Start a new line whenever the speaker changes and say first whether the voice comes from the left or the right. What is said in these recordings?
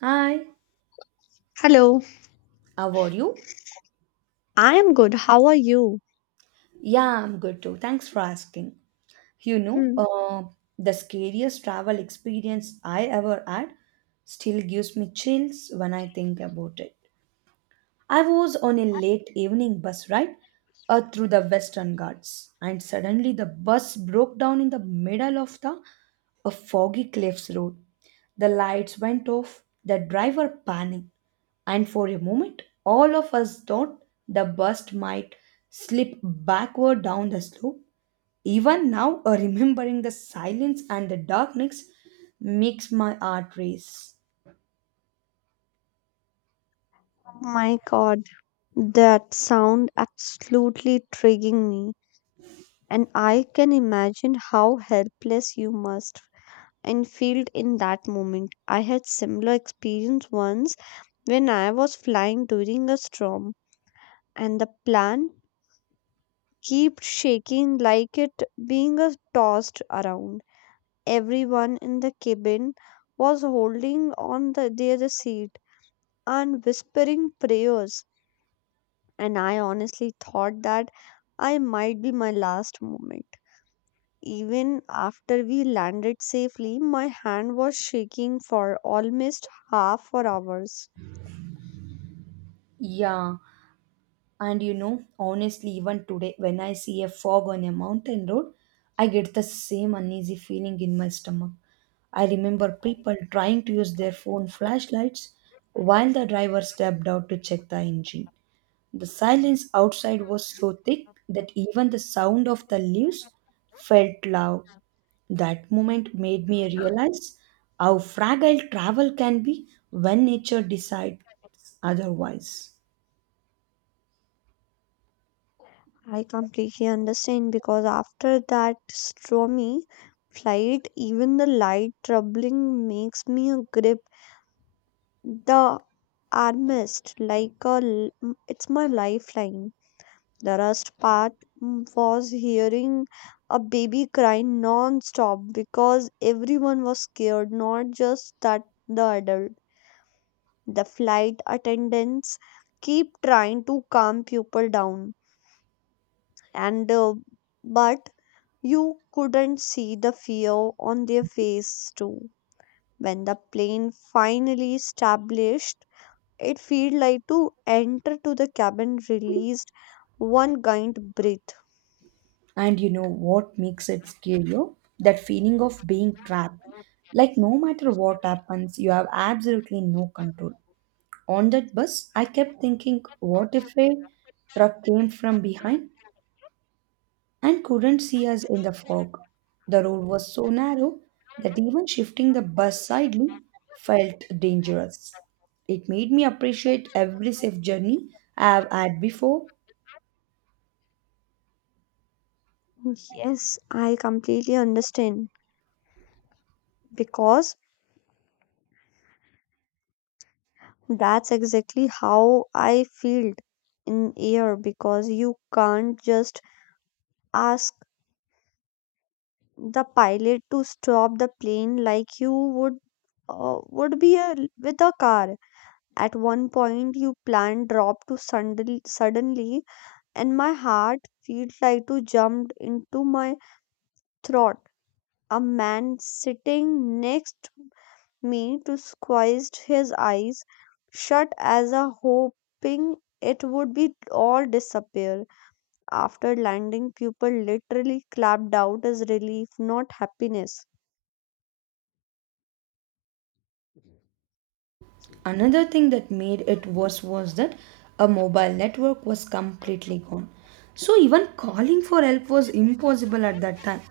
right: Hi,
left: Hello,
right: how are you?
left: I am good. How are you?
right: Yeah, I'm good too. Thanks for asking. You know,
left: Hmm.
right: uh, the scariest travel experience I ever had still gives me chills when I think about it. I was on a late evening bus ride through the Western Ghats, and suddenly the bus broke down in the middle of the a foggy cliffs road. The lights went off, the driver panicked, and for a moment, all of us thought the bus might slip backward down the slope. Even now, remembering the silence and the darkness makes my heart race.
left: Oh my God, that sound absolutely triggering me. And I can imagine how helpless you must and feel in that moment. I had similar experience once when I was flying during a storm and the plane kept shaking like it being tossed around. Everyone in the cabin was holding on their seat and whispering prayers and I honestly thought that I might be my last moment. Even after we landed safely, my hand was shaking for almost half for hours.
right: Yeah, and you know, honestly, even today, when I see a fog on a mountain road, I get the same uneasy feeling in my stomach. I remember people trying to use their phone flashlights while the driver stepped out to check the engine. The silence outside was so thick that even the sound of the leaves felt loud. That moment made me realize how fragile travel can be when nature decides otherwise.
left: I completely understand because after that stormy flight, even the light troubling makes me grip the armrest like it's my lifeline. The worst part was hearing a baby cry non-stop because everyone was scared, not just that the adult. The flight attendants keep trying to calm people down, and but you couldn't see the fear on their face too. When the plane finally established, it felt like to enter to the cabin released one giant breath.
right: And you know what makes it scarier? That feeling of being trapped. Like, no matter what happens, you have absolutely no control. On that bus, I kept thinking, what if a truck came from behind and couldn't see us in the fog? The road was so narrow that even shifting the bus slightly felt dangerous. It made me appreciate every safe journey I have had before.
left: Yes, I completely understand because that's exactly how I felt in air because you can't just ask the pilot to stop the plane like you would uh, would be a, with a car. At one point, you plan drop to suddenly, suddenly, and my heart felt like to jumped into my throat. A man sitting next me to squeezed his eyes shut as a hoping it would be all disappear. After landing, people literally clapped out as relief, not happiness.
right: Another thing that made it worse was that a mobile network was completely gone. So even calling for help was impossible at that time.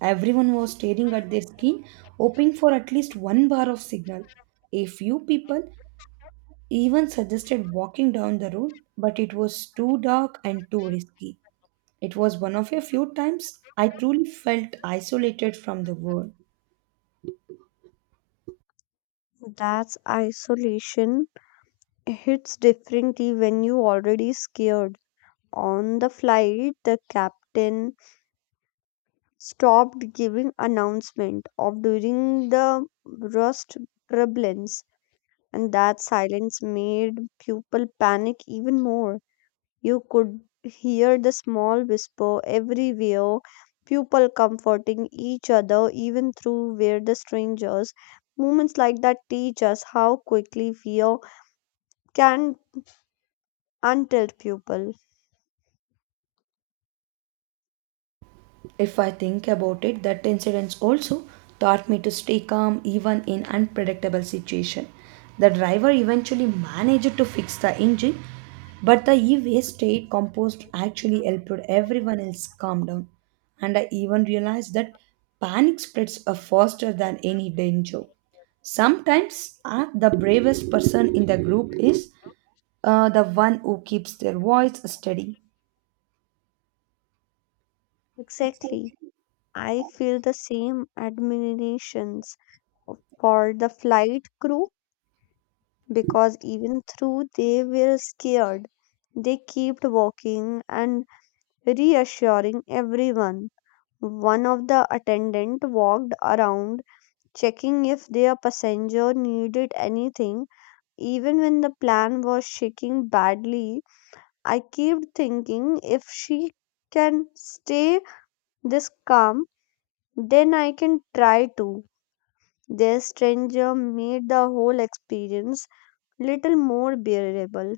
right: Everyone was staring at their screen, hoping for at least one bar of signal. A few people even suggested walking down the road, but it was too dark and too risky. It was one of a few times I truly felt isolated from the world.
left: That's isolation. Hits differently when you already scared. On the flight, the captain stopped giving announcement of during the rust turbulence, and that silence made people panic even more. You could hear the small whisper everywhere, people comforting each other even through where the strangers. Moments like that teach us how quickly fear can untilt people.
right: If I think about it, that incident also taught me to stay calm even in unpredictable situation. The driver eventually managed to fix the engine, but the e-waste state compost actually helped everyone else calm down. And I even realized that panic spreads are faster than any danger. Sometimes the bravest person in the group is the one who keeps their voice steady.
left: Exactly. I feel the same admirations for the flight crew because even though they were scared, they kept walking and reassuring everyone. One of the attendant walked around checking if their passenger needed anything. Even when the plane was shaking badly, I kept thinking if she can stay this calm, then I can try too. Their stranger made the whole experience little more bearable.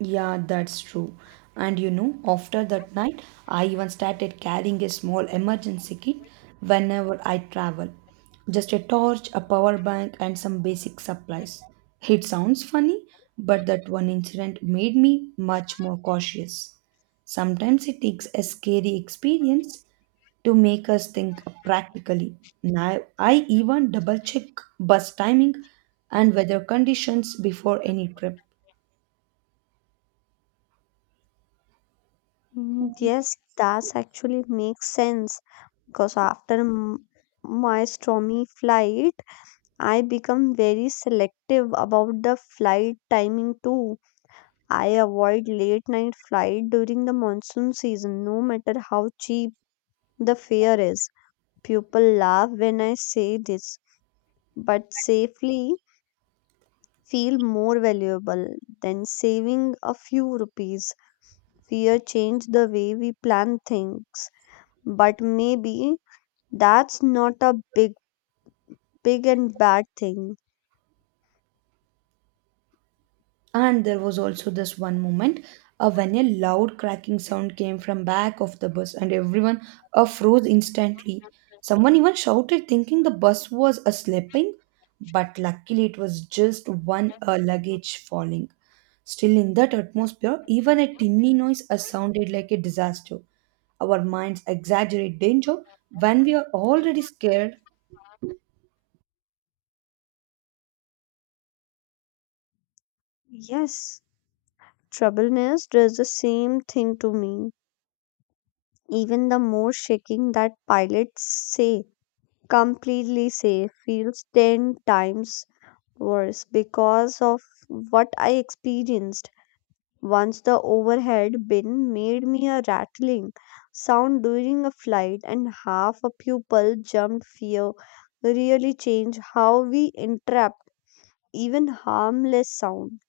right: Yeah, that's true. And you know, after that night, I even started carrying a small emergency kit whenever I travel. Just a torch, a power bank, and some basic supplies. It sounds funny, but that one incident made me much more cautious. Sometimes it takes a scary experience to make us think practically. Now, I even double check bus timing and weather conditions before any trip.
left: Mm, yes, that actually makes sense because after my stormy flight, I become very selective about the flight timing too. I avoid late night flight during the monsoon season no matter how cheap the fare is. People laugh when I say this, but safely feel more valuable than saving a few rupees. Fear changed the way we plan things, but maybe that's not a big and bad thing.
right: And there was also this one moment when a loud cracking sound came from back of the bus and everyone froze instantly. Someone even shouted thinking the bus was slipping, but luckily it was just one luggage falling. Still in that atmosphere, even a tinny noise sounded like a disaster. Our minds exaggerate danger when we are already scared.
left: Yes, troubleness does the same thing to me. Even the more shaking that pilots say completely safe feels 10 times worse because of what I experienced. Once the overhead bin made me a rattling sound during a flight, and half a pupil jumped. Fear really changed how we interrupt even harmless sound.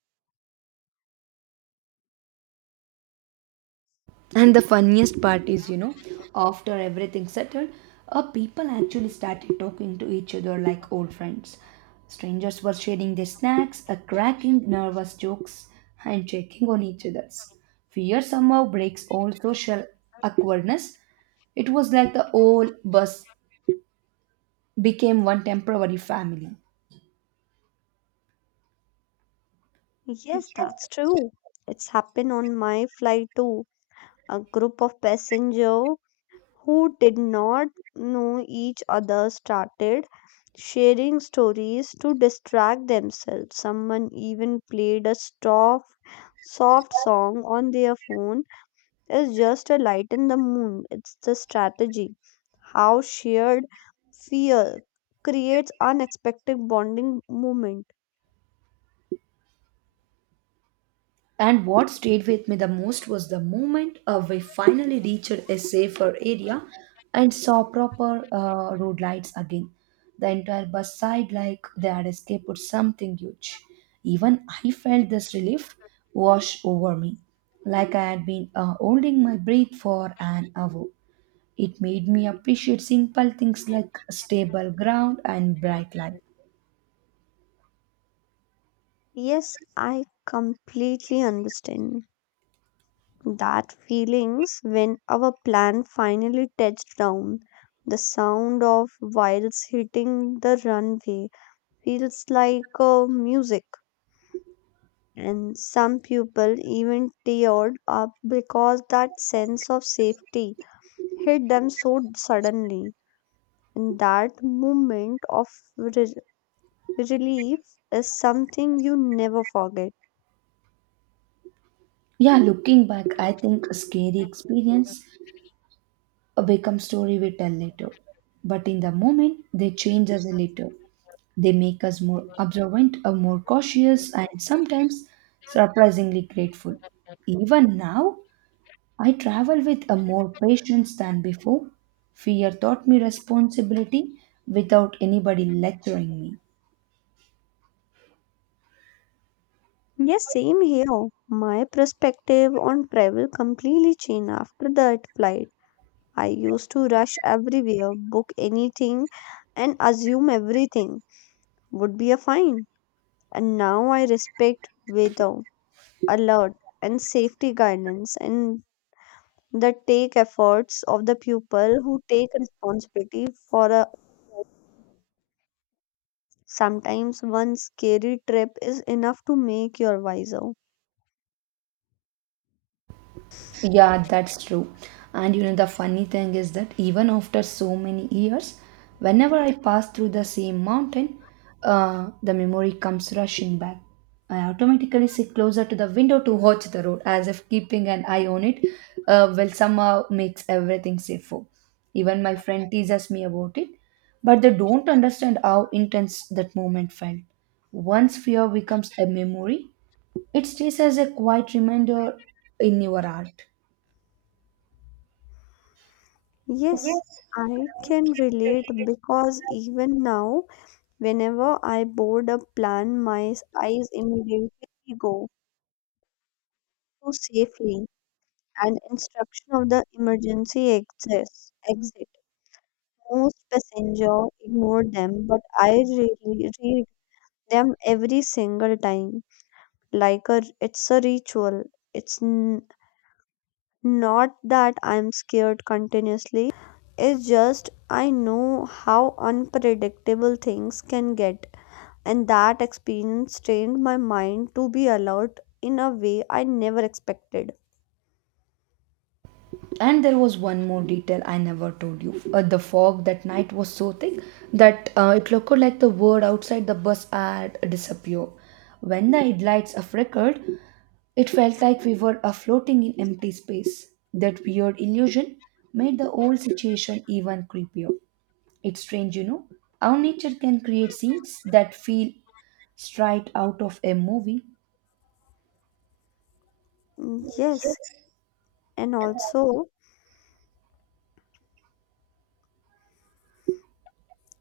right: And the funniest part is, you know, after everything settled, people actually started talking to each other like old friends. Strangers were sharing their snacks, cracking nervous jokes, and checking on each other's. Fear somehow breaks all social awkwardness. It was like the whole bus became one temporary family.
left: Yes, that's true. It's happened on my flight too. A group of passenger who did not know each other started sharing stories to distract themselves. Someone even played a soft, soft song on their phone. It's just a light in the moon. It's the strategy. How shared fear creates unexpected bonding moment.
right: And what stayed with me the most was the moment we finally reached a safer area and saw proper road lights again. The entire bus side, like they had escaped something huge. Even I felt this relief wash over me, like I had been holding my breath for an hour. It made me appreciate simple things like stable ground and bright light.
left: Yes, I completely understand. That feelings when our plan finally touched down, the sound of wheels hitting the runway feels like music. And some people even teared up because that sense of safety hit them so suddenly. And that moment of re- relief is something you never forget.
right: Yeah, looking back, I think a scary experience become story we tell later. But in the moment, they change us a little. They make us more observant, or more cautious, and sometimes surprisingly grateful. Even now, I travel with a more patience than before. Fear taught me responsibility without anybody lecturing me.
left: Yes, same here. My perspective on travel completely changed after that flight. I used to rush everywhere, book anything, and assume everything would be a fine. And now I respect weather, alert, and safety guidance, and that take efforts of the people who take responsibility for a sometimes one scary trip is enough to make you wiser.
right: Yeah, that's true. And you know, the funny thing is that even after so many years, whenever I pass through the same mountain, the memory comes rushing back. I automatically sit closer to the window to watch the road, as if keeping an eye on it will somehow makes everything safer. Even my friend teases me about it, but they don't understand how intense that moment felt. Once fear becomes a memory, it stays as a quiet reminder in your heart.
left: Yes,
right: Yes,
left: I can relate because even now, whenever I board a plan, my eyes immediately go to safely and instruction of the emergency access exit. Most passenger ignore them, but I really read them every single time. Like a, it's a ritual. It's not that I'm scared continuously. It's just I know how unpredictable things can get, and that experience trained my mind to be alert in a way I never expected.
right: and there was one more detail I never told you. The fog that night was so thick that it looked like the world outside the bus had disappeared. When the headlights flickered, it felt like we were floating in empty space. That weird illusion made the whole situation even creepier. It's strange, you know, how nature can create scenes that feel straight out of a movie.
left: Mm, yes, and also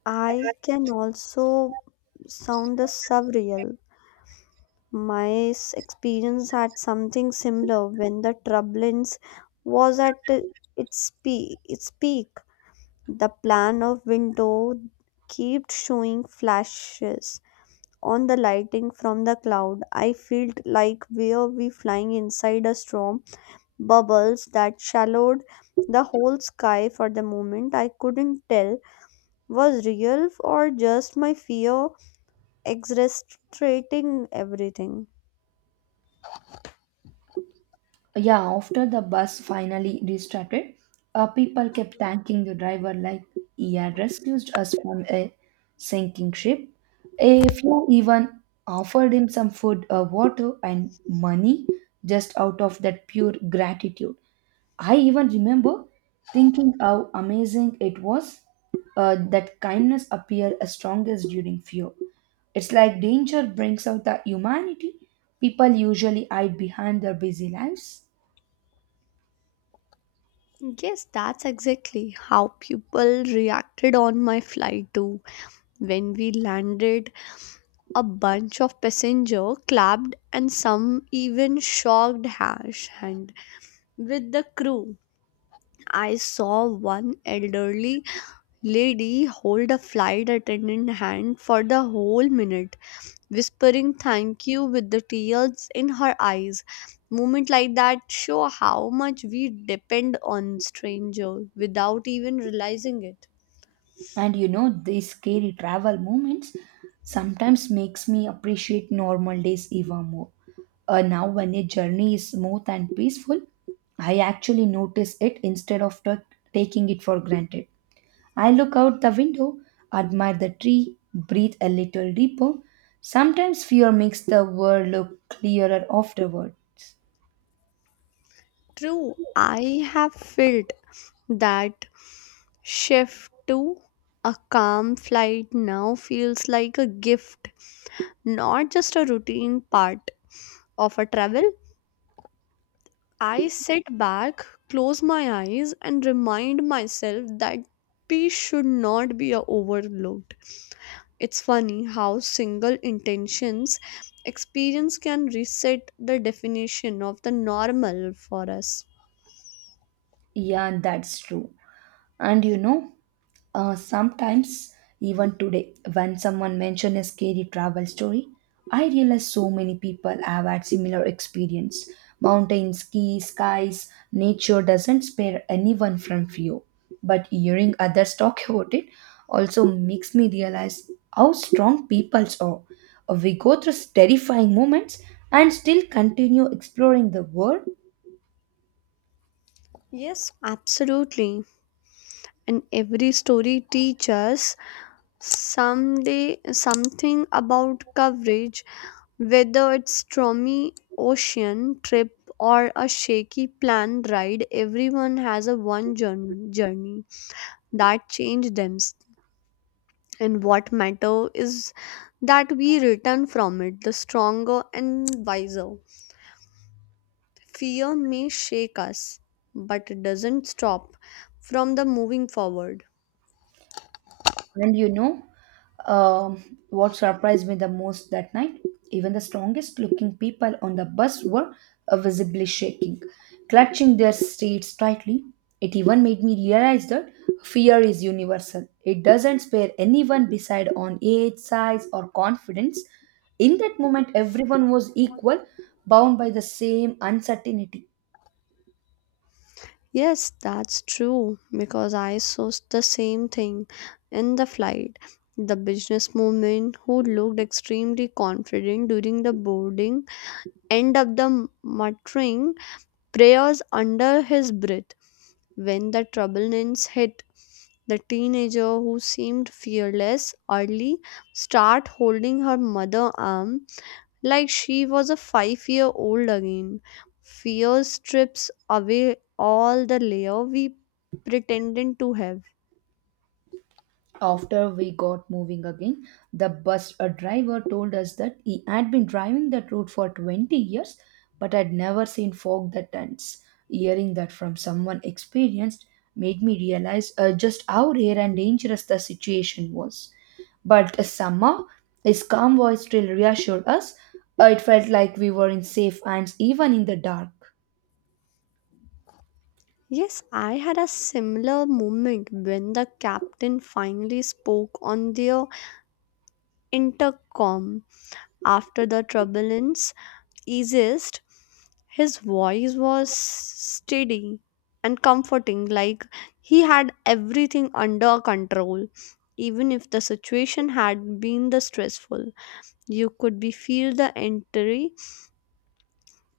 left: I can also sound the surreal. My experience had something similar when the turbulence was at its peak. The plan of window kept showing flashes on the lighting from the cloud. I felt like we were we flying inside a storm, bubbles that shallowed the whole sky for the moment. I couldn't tell was real or just my fear exaggerating everything.
right: Yeah, after the bus finally restarted, people kept thanking the driver like he had rescued us from a sinking ship. A few even offered him some food, water, and money just out of that pure gratitude. I even remember thinking how amazing it was that kindness appeared as strongest during fear. It's like danger brings out the humanity people usually hide behind their busy lives.
left: Yes, that's exactly how people reacted on my flight too. When we landed, a bunch of passengers clapped and some even shocked hash hand with the crew. I saw one elderly lady hold a flight attendant hand for the whole minute, whispering thank you with the tears in her eyes. Moments like that show how much we depend on stranger without even realizing it.
right: And you know, these scary travel moments sometimes makes me appreciate normal days even more. Now when a journey is smooth and peaceful, I actually notice it instead of taking it for granted. I look out the window, admire the tree, breathe a little deeper. Sometimes fear makes the world look clearer afterwards.
left: True, I have felt that shift to a calm flight now feels like a gift, not just a routine part of a travel. I sit back, close my eyes, and remind myself that peace should not be overlooked. It's funny how single intentions experience can reset the definition of the normal for us.
right: Yeah, that's true. And you know, sometimes, even today, when someone mentions a scary travel story, I realize so many people have had similar experience. Skies, nature doesn't spare anyone from fear. But hearing others talk about it also makes me realize how strong peoples are. We go through terrifying moments and still continue exploring the world.
left: Yes, absolutely. And every story teaches someday something about coverage, whether it's stormy ocean trip or a shaky plane ride. Everyone has a one journey that changed them. And what matter is that we return from it the stronger and wiser. Fear may shake us, but it doesn't stop from the moving forward.
right: And you know um, what surprised me the most that night? Even the strongest looking people on the bus were visibly shaking, clutching their seats tightly. It even made me realize that fear is universal. It doesn't spare anyone beside on age, size, or confidence. In that moment, everyone was equal, bound by the same uncertainty.
left: Yes, that's true because I saw the same thing in the flight. The business woman who looked extremely confident during the boarding ended up the muttering prayers under his breath. When the turbulence hit, the teenager who seemed fearless early start holding her mother arm like she was a 5-year-old year old again. Fear strips away all the layer we pretended to have.
right: After we got moving again, the bus driver told us that he had been driving that route for 20 years but had never seen fog that dense. Hearing that from someone experienced made me realize just how rare and dangerous the situation was. But somehow, his calm voice still reassured us. It felt like we were in safe hands even in the dark.
left: Yes, I had a similar moment when the captain finally spoke on their intercom after the turbulence easiest, his voice was steady and comforting, like he had everything under control. Even if the situation had been the stressful, you could be feel the entry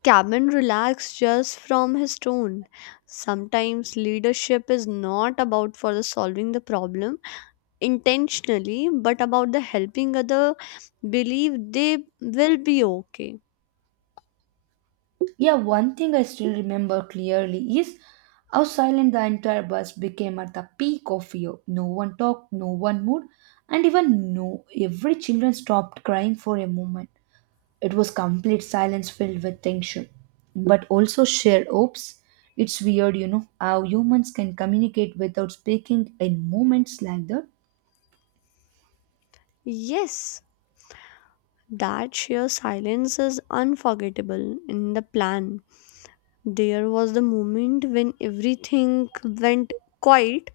left: cabin relaxed just from his tone. Sometimes leadership is not about for the solving the problem intentionally, but about the helping other believe they will be okay.
right: Yeah, one thing I still remember clearly is how silent the entire bus became at the peak of fear. No one talked, no one moved, and even no every children stopped crying for a moment. It was complete silence filled with tension, but also shared hopes. It's weird, you know, how humans can communicate without speaking in moments like that.
left: Yes, that sheer silence is unforgettable in the plan. There was the moment when everything went quiet,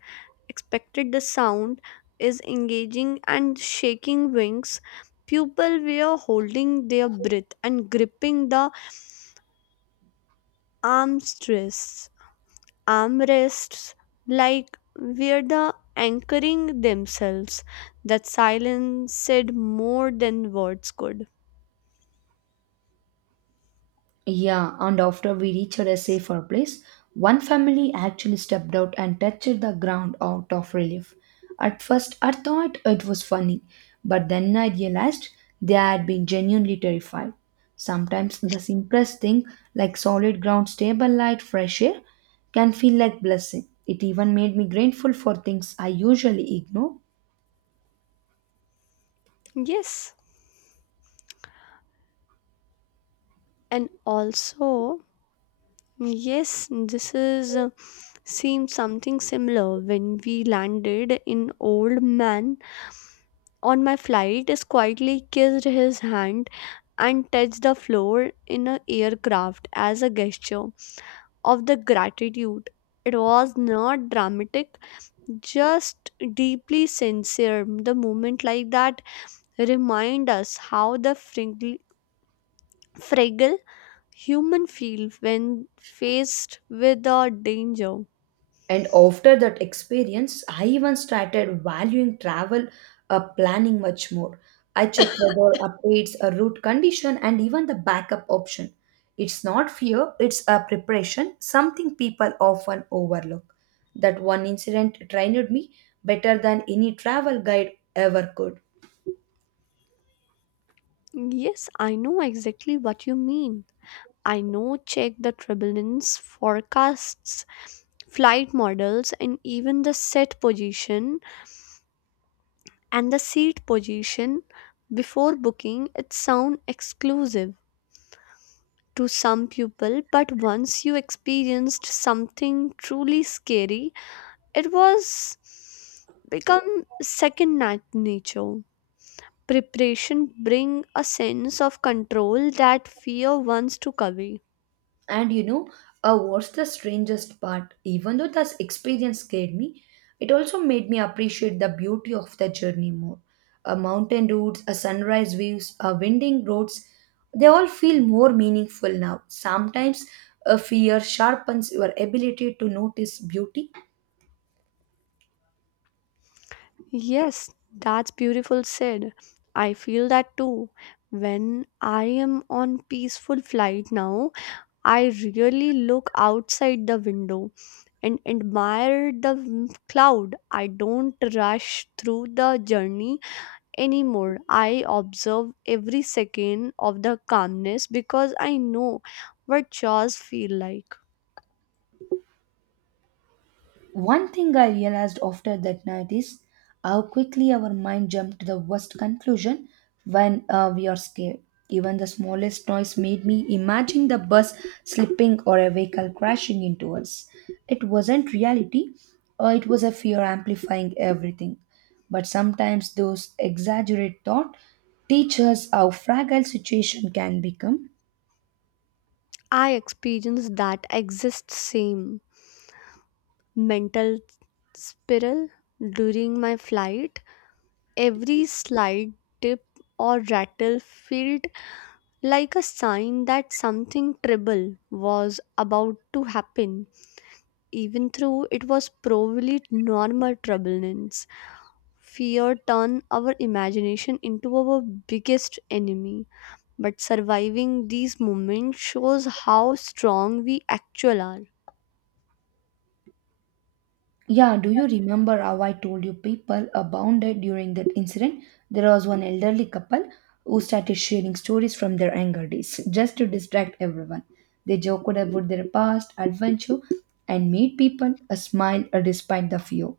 left: expected the sound is engaging and shaking wings. People were holding their breath and gripping the armrests, armrests like were the anchoring themselves. That silence said more than words could.
right: Yeah, and after we reached a safer place, one family actually stepped out and touched the ground out of relief. At first, I thought it was funny, but then I realized they had been genuinely terrified. Sometimes the simplest thing, like solid ground, stable light, fresh air, can feel like blessing. It even made me grateful for things I usually ignore.
left: Yes, and also yes, this is seems something similar when we landed in old man on my flight is quietly kissed his hand and touched the floor in a aircraft as a gesture of the gratitude. It was not dramatic, just deeply sincere. The moment like that remind us how the fragile human feel when faced with a danger.
right: And after that experience, I even started valuing travel planning much more. I check weather updates, a route condition, and even the backup option. It's not fear, it's a preparation, something people often overlook. That one incident trained me better than any travel guide ever could.
left: Yes, I know exactly what you mean. I know check the turbulence forecasts, flight models, and even the set position and the seat position before booking. It sound exclusive to some people, but once you experienced something truly scary, it was become second nature. Preparation bring a sense of control that fear wants to cover.
right: And you know, what's the strangest part? Even though this experience scared me, it also made me appreciate the beauty of the journey more. Mountain routes, sunrise views, winding roads, they all feel more meaningful now. Sometimes fear sharpens your ability to notice beauty.
left: Yes, that's beautiful said. I feel that too. When I am on peaceful flight now, I really look outside the window and admire the cloud. I don't rush through the journey anymore. I observe every second of the calmness because I know what chores feel like.
right: One thing I realized after that night is how quickly our mind jumped to the worst conclusion when we are scared. Even the smallest noise made me imagine the bus slipping or a vehicle crashing into us. It wasn't reality, it was a fear amplifying everything. But sometimes those exaggerated thoughts teach us how fragile situation can become.
left: I experience that exists same mental spiral during my flight. Every slight dip or rattle felt like a sign that something terrible was about to happen, even though it was probably normal turbulence. Fear turned our imagination into our biggest enemy, but surviving these moments shows how strong we actually are.
right: Yeah, do you remember how I told you people abounded during that incident? There was one elderly couple who started sharing stories from their younger days just to distract everyone. They joked about their past adventure and made people smile despite the fear.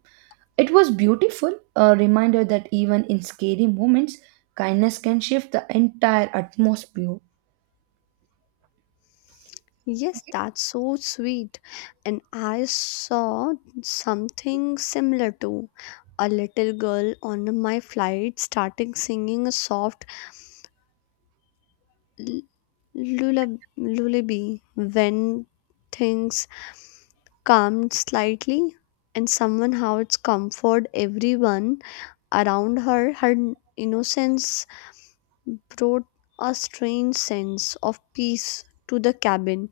right: It was beautiful, a reminder that even in scary moments, kindness can shift the entire atmosphere.
left: Yes, that's so sweet. And I saw something similar too. A little girl on my flight started singing a soft l- lullaby when things calmed slightly, and somehow it's comfort everyone around her. Her innocence brought a strange sense of peace to the cabin.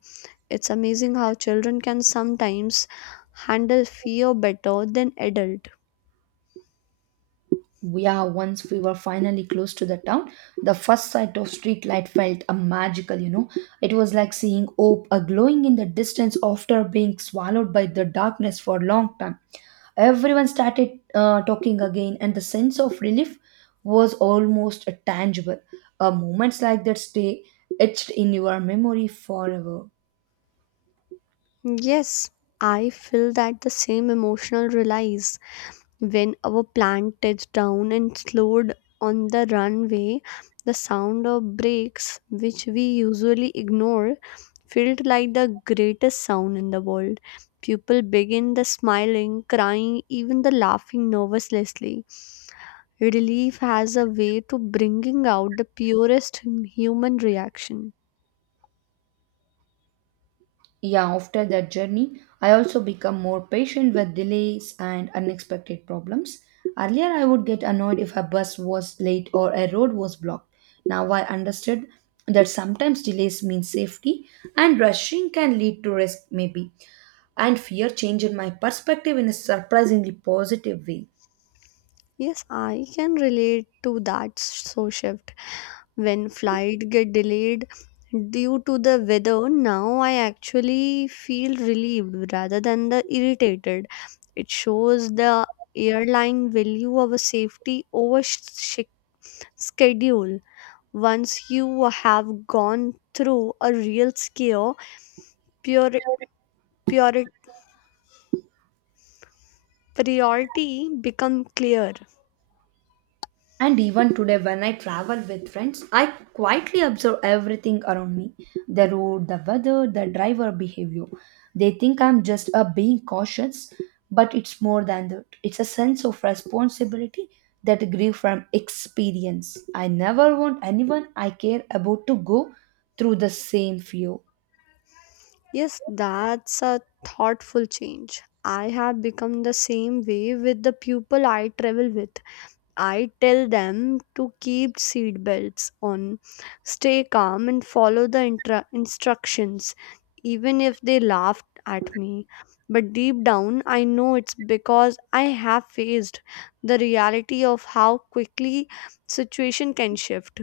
left: It's amazing how children can sometimes handle fear better than adults.
right: Yeah, once we were finally close to the town, the first sight of street light felt a magical, you know. It was like seeing hope a glowing in the distance after being swallowed by the darkness for a long time. Everyone started talking again, and the sense of relief was almost tangible. Moments like that stay etched in your memory forever.
left: Yes, I feel that the same emotional release. When our plane touched down and slowed on the runway, the sound of brakes, which we usually ignore, felt like the greatest sound in the world. People began the smiling, crying, even the laughing nervously. Relief has a way to bringing out the purest human reaction.
right: Yeah, after that journey, I also become more patient with delays and unexpected problems. Earlier, I would get annoyed if a bus was late or a road was blocked. Now, I understood that sometimes delays mean safety and rushing can lead to risk, maybe. And fear changed my perspective in a surprisingly positive way.
left: Yes, I can relate to that so shift. When flight get delayed due to the weather, now I actually feel relieved rather than the irritated. It shows the airline value of a safety over schedule. Once you have gone through a real scare, pure, pure priority become clear.
right: And even today, when I travel with friends, I quietly observe everything around me, the road, the weather, the driver behavior. They think I'm just a being cautious, but it's more than that. It's a sense of responsibility that grew from experience. I never want anyone I care about to go through the same fear.
left: Yes, that's a thoughtful change. I have become the same way with the people I travel with. I tell them to keep seatbelts on, stay calm, and follow the instructions, even if they laugh at me. But deep down, I know it's because I have faced the reality of how quickly situation can shift.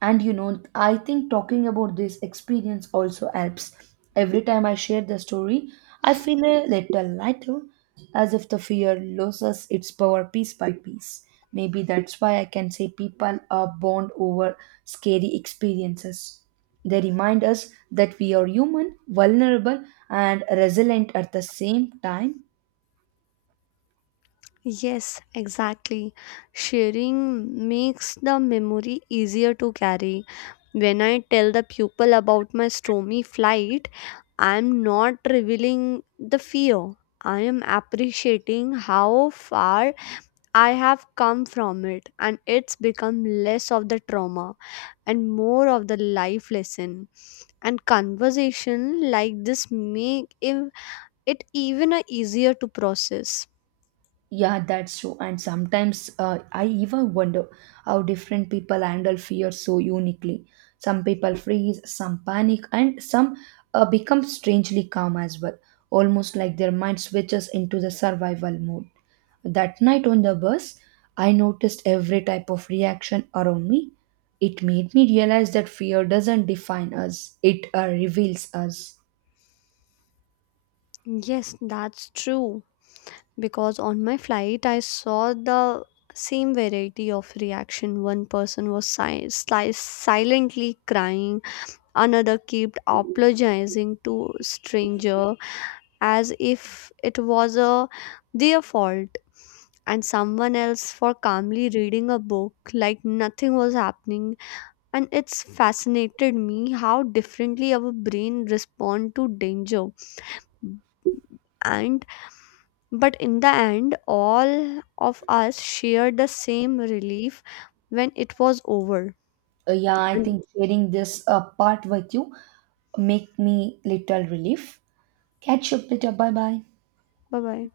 right: And you know, I think talking about this experience also helps. Every time I share the story, I feel a little lighter, as if the fear loses its power piece by piece. Maybe that's why I can say people are bond over scary experiences. They remind us that we are human, vulnerable, and resilient at the same time.
left: Yes, exactly. Sharing makes the memory easier to carry. When I tell the pupil about my stormy flight, I am not revealing the fear. I am appreciating how far I have come from it, and it's become less of the trauma and more of the life lesson. And conversation like this make it even a easier to process.
right: Yeah, that's true. And sometimes I even wonder how different people handle fear so uniquely. Some people freeze, some panic, and some become strangely calm as well, almost like their mind switches into the survival mode. That night on the bus, I noticed every type of reaction around me. It made me realize that fear doesn't define us, it reveals us.
left: Yes, that's true. Because on my flight I saw the same variety of reaction. One person was silently crying, another kept apologizing to stranger as if it was a their fault, and someone else for calmly reading a book like nothing was happening. And it's fascinated me how differently our brain respond to danger and but in the end, all of us shared the same relief when it was over.
right: Yeah, I
left: Bye
right: think sharing this part with you make me little relief. Catch you up later. Bye bye.
left: bye.